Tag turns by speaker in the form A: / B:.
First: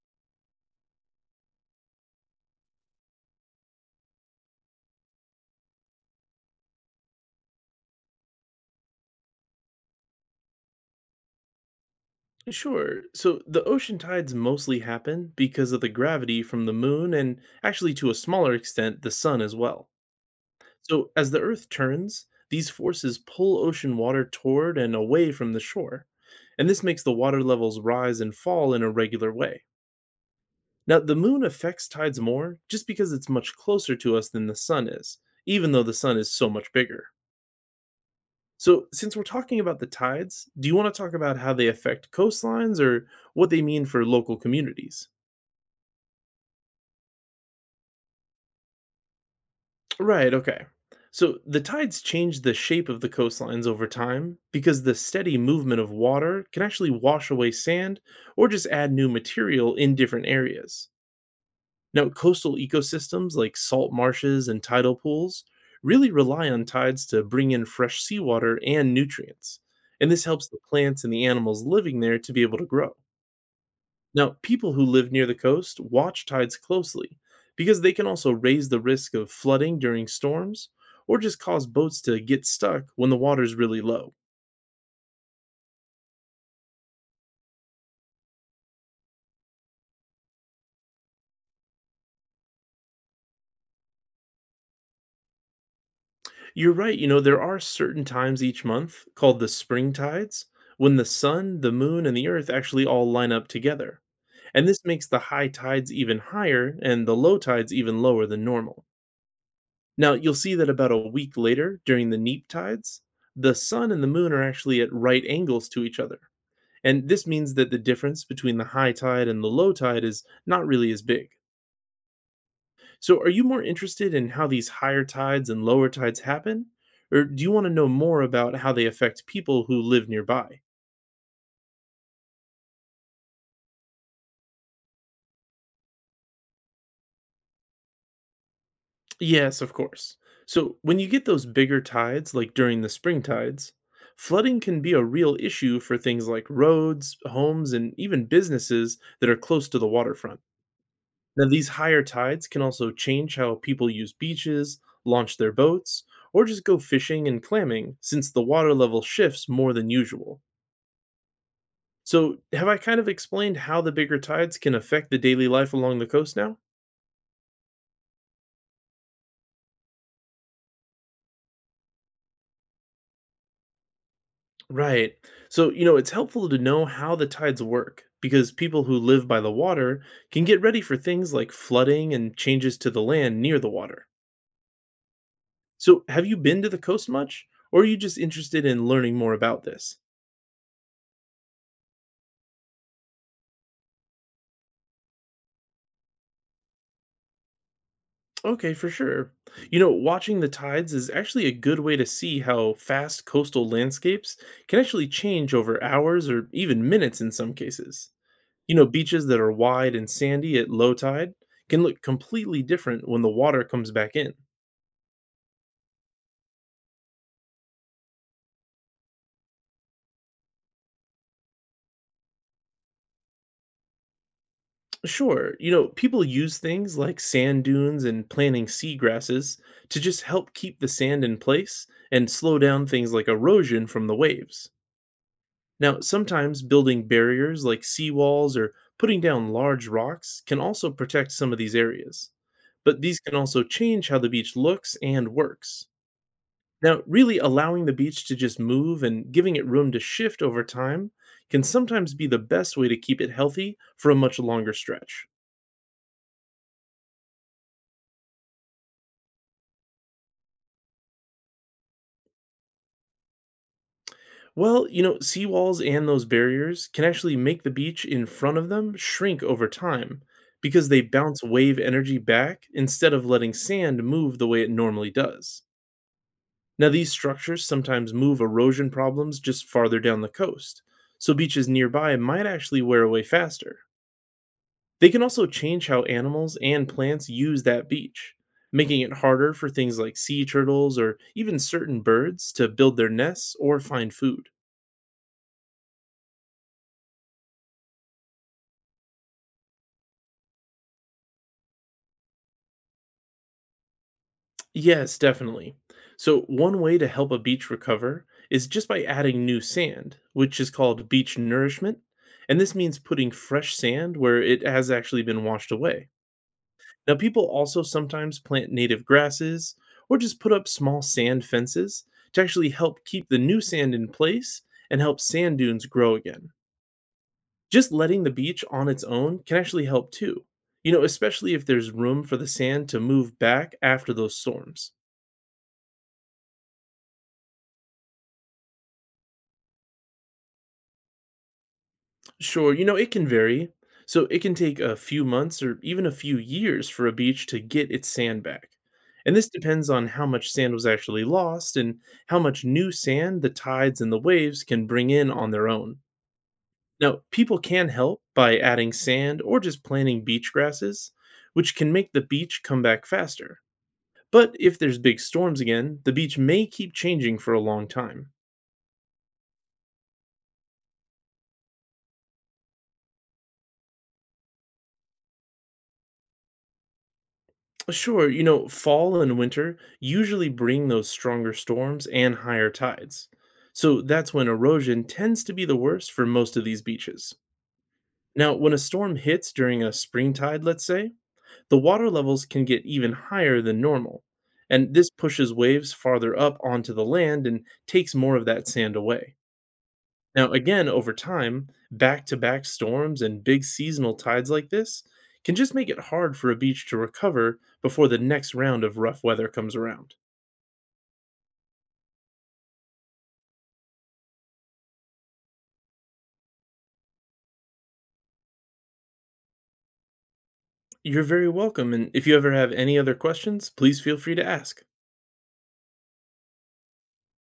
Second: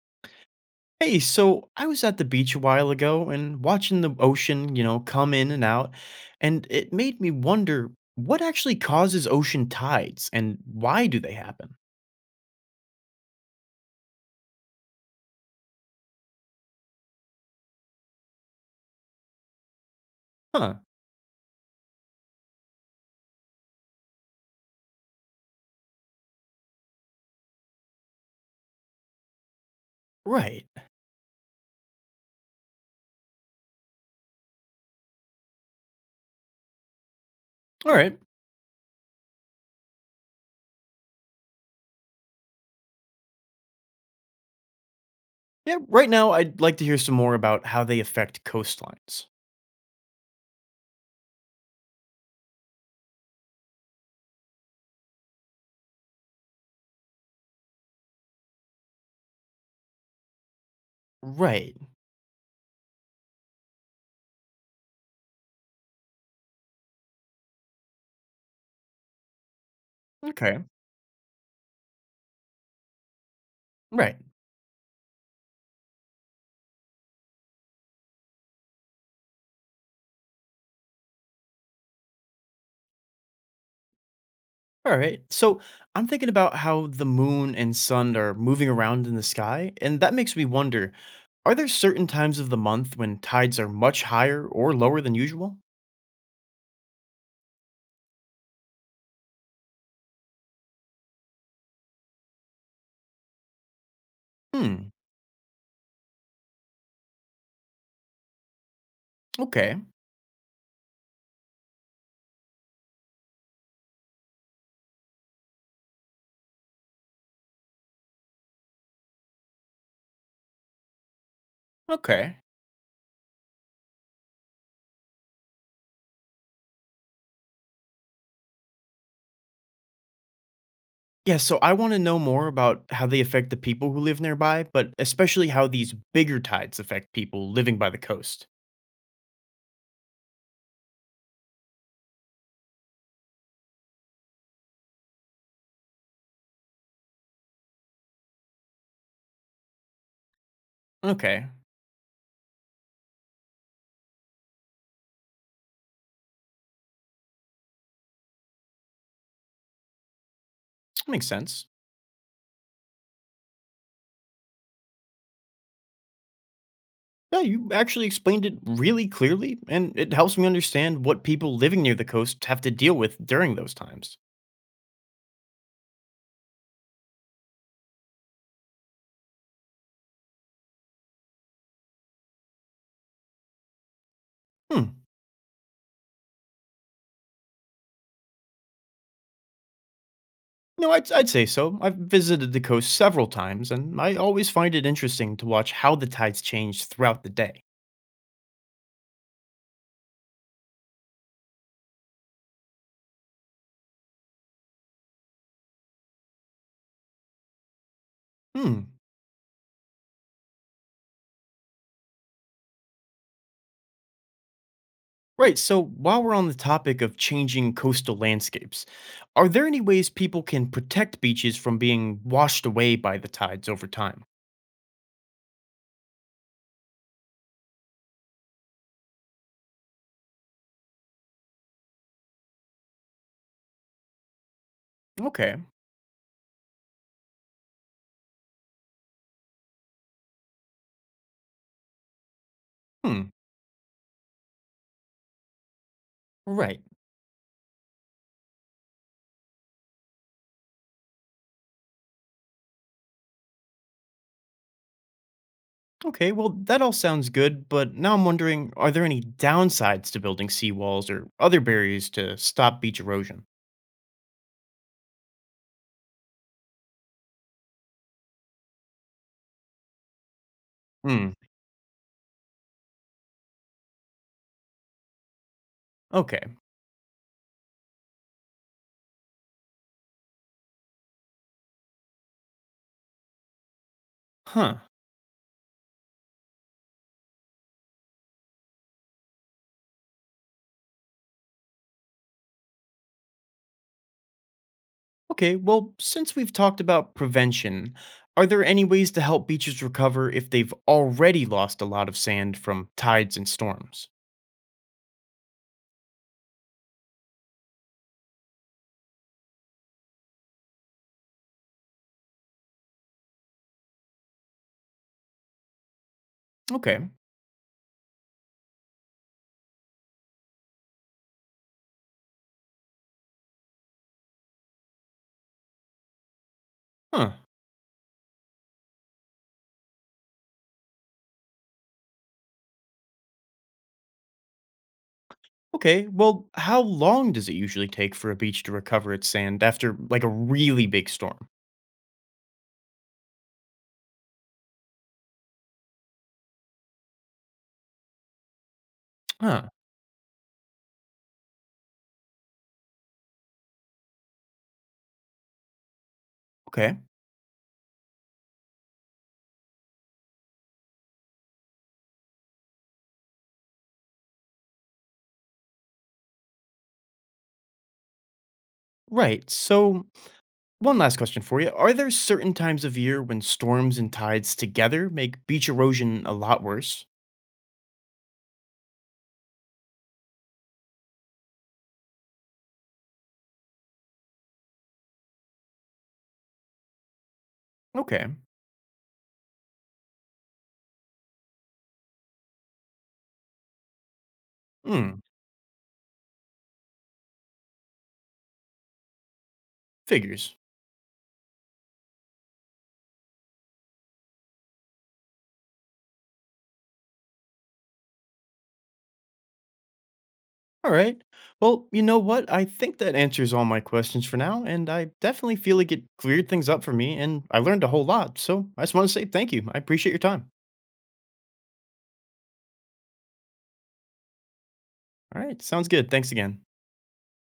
A: Hey, so I was at the beach a while ago and watching the ocean, come in and out, and it made me wonder what actually causes ocean tides and why do they happen?
B: Sure. So the ocean tides mostly happen because of the gravity from the moon and actually to a smaller extent the sun as well.
A: Huh,
B: So as the earth turns, these forces pull ocean water toward and away from the shore. And this makes the water levels rise and fall in a regular way.
A: right.
B: Now, the moon affects tides more just because it's much closer to us than the sun is, even though the sun is so much bigger.
A: All right.
B: So, since we're talking about the tides, do you want to talk about how they affect coastlines or what they mean for local communities?
A: Yeah, right now I'd like to hear some more about how they affect coastlines.
B: Right, okay. So the tides change the shape of the coastlines over time because the steady movement of water can actually wash away sand or just add new material in different areas.
A: Right.
B: Now, coastal ecosystems like salt marshes and tidal pools really rely on tides to bring in fresh seawater and nutrients. And this helps the
A: Okay.
B: plants and the animals living there to be able to grow.
A: Right.
B: Now, people who live near the coast watch tides closely because they can also raise the risk of flooding during storms or just cause boats to get stuck when the water's really low.
A: All right. So I'm thinking about how the moon and sun are moving around in the sky, and that makes me wonder, are there certain times of the month when tides are much higher or lower than usual?
B: You're right, you know, there are certain times each month called the spring tides when the sun, the moon, and the earth actually all line up together. And this
A: Hmm.
B: makes the high tides even higher and the low tides even lower than normal.
A: Okay.
B: Now, you'll see that about a week later during the neap tides, the sun and the moon are actually at right angles to each other. And this means that the difference between the high tide and the low tide is not really as big.
A: Okay.
B: So, are you more interested in how these higher tides and lower tides happen? Or do you want to know more about how they affect people who live nearby?
A: Yeah, so I want to know more about how they affect the people who live nearby, but especially how these bigger tides affect people living by the coast.
B: Yes, of course. So, when you get those bigger tides, like during the spring tides, flooding can be a real issue for things like roads, homes, and even businesses that are close to the waterfront.
A: Okay.
B: Now, these higher tides can also change how people use beaches, launch their boats, or just go fishing and clamming, since the water level shifts more than usual.
A: Makes sense.
B: So, have I kind of explained how the bigger tides can affect the daily life along the coast now?
A: Yeah, you actually explained it really clearly, and it helps me understand what people living near the coast have to deal with during those times.
B: Right. So, you know, it's helpful to know how the tides work, because people who live by the water can get ready for things like flooding and changes to the land near the water.
A: Hmm.
B: So, have you been to the coast much, or are you just interested in learning more about this?
A: No, I'd say so. I've visited the coast several times, and I always find it interesting to watch how the tides change throughout the day.
B: Okay, for sure. You know, watching the tides is actually a good way to see how fast coastal landscapes can actually change over hours or even minutes in some cases. You
A: Hmm.
B: know, beaches that are wide and sandy at low tide can look completely different when the water comes back in.
A: Right. So while we're on the topic of changing coastal landscapes, are there any ways people can protect beaches from being washed away by the tides over time?
B: Sure, you know, people use things like sand dunes and planting seagrasses to just help keep the sand in place and slow down things like erosion from the waves.
A: Okay.
B: Now, sometimes building barriers like seawalls or putting down large rocks can also protect some of these areas, but these
A: Hmm.
B: can also change how the beach looks and works.
A: Right.
B: Now, really allowing the beach to just move and giving it room to shift over time can sometimes be the best way to keep it healthy for a much longer stretch.
A: Okay. Well, that all sounds good, but now I'm wondering, are there any downsides to building seawalls or other barriers to stop beach erosion?
B: Well, you know, seawalls and those barriers can actually make the beach in front of them shrink over time because they
A: Hmm.
B: bounce wave energy back instead of letting sand move the way it normally does.
A: Okay.
B: Now, these structures sometimes move erosion problems just farther down the coast, so beaches nearby might actually wear away faster.
A: Huh.
B: They can also change how animals and plants use that beach, making it harder for things like sea turtles or even certain birds to build their nests or find food.
A: Okay. Well, since we've talked about prevention, are there any ways to help beaches recover if they've already lost a lot of sand from tides and storms?
B: Yes, definitely. So, one way to help a beach recover is just by adding new sand, which is called beach nourishment. And this means putting fresh sand where it has actually been washed away.
A: Okay.
B: Now, people also sometimes plant native grasses or just put up small sand fences to actually help keep the new sand in place and help sand dunes grow again.
A: Huh.
B: Just letting the beach on its own can actually help too, you know, especially if there's room for the sand to move back after those storms.
A: Okay. Well, how long does it usually take for a beach to recover its sand after like a really big storm?
B: Sure, you know, it can vary. So it can take a few months or even a few years for a beach to get its sand back. And this
A: Huh.
B: depends on how much sand was actually lost and how much new sand the tides and the waves can bring in on their own.
A: Okay.
B: Now, people can help by adding sand or just planting beach grasses, which can make the beach come back faster. But if there's big storms again, the beach may keep changing for a long time.
A: Right. So, one last question for you. Are there certain times of year when storms and tides together make beach erosion a lot worse?
B: Well, sure, you know, fall and winter usually bring those stronger storms and higher tides. So that's when erosion tends to be the worst for most of these beaches.
A: Okay.
B: Now, when a storm hits during a spring tide, let's say, the water levels can get even higher than normal. And this
A: Hmm.
B: pushes waves farther up onto the land and takes more of that sand away. Now,
A: Figures.
B: again, over time, back to back storms and big seasonal tides like this can just make it hard for a beach to recover before the next round of rough weather comes around.
A: All right. Well, you know what? I think that answers all my questions for now, and I definitely feel like it cleared things up for me, and I learned a whole lot. So, I just want to say thank you. I appreciate your time.
B: You're very welcome, and if you ever have any other questions, please feel free to ask.
A: All right. Sounds good. Thanks again.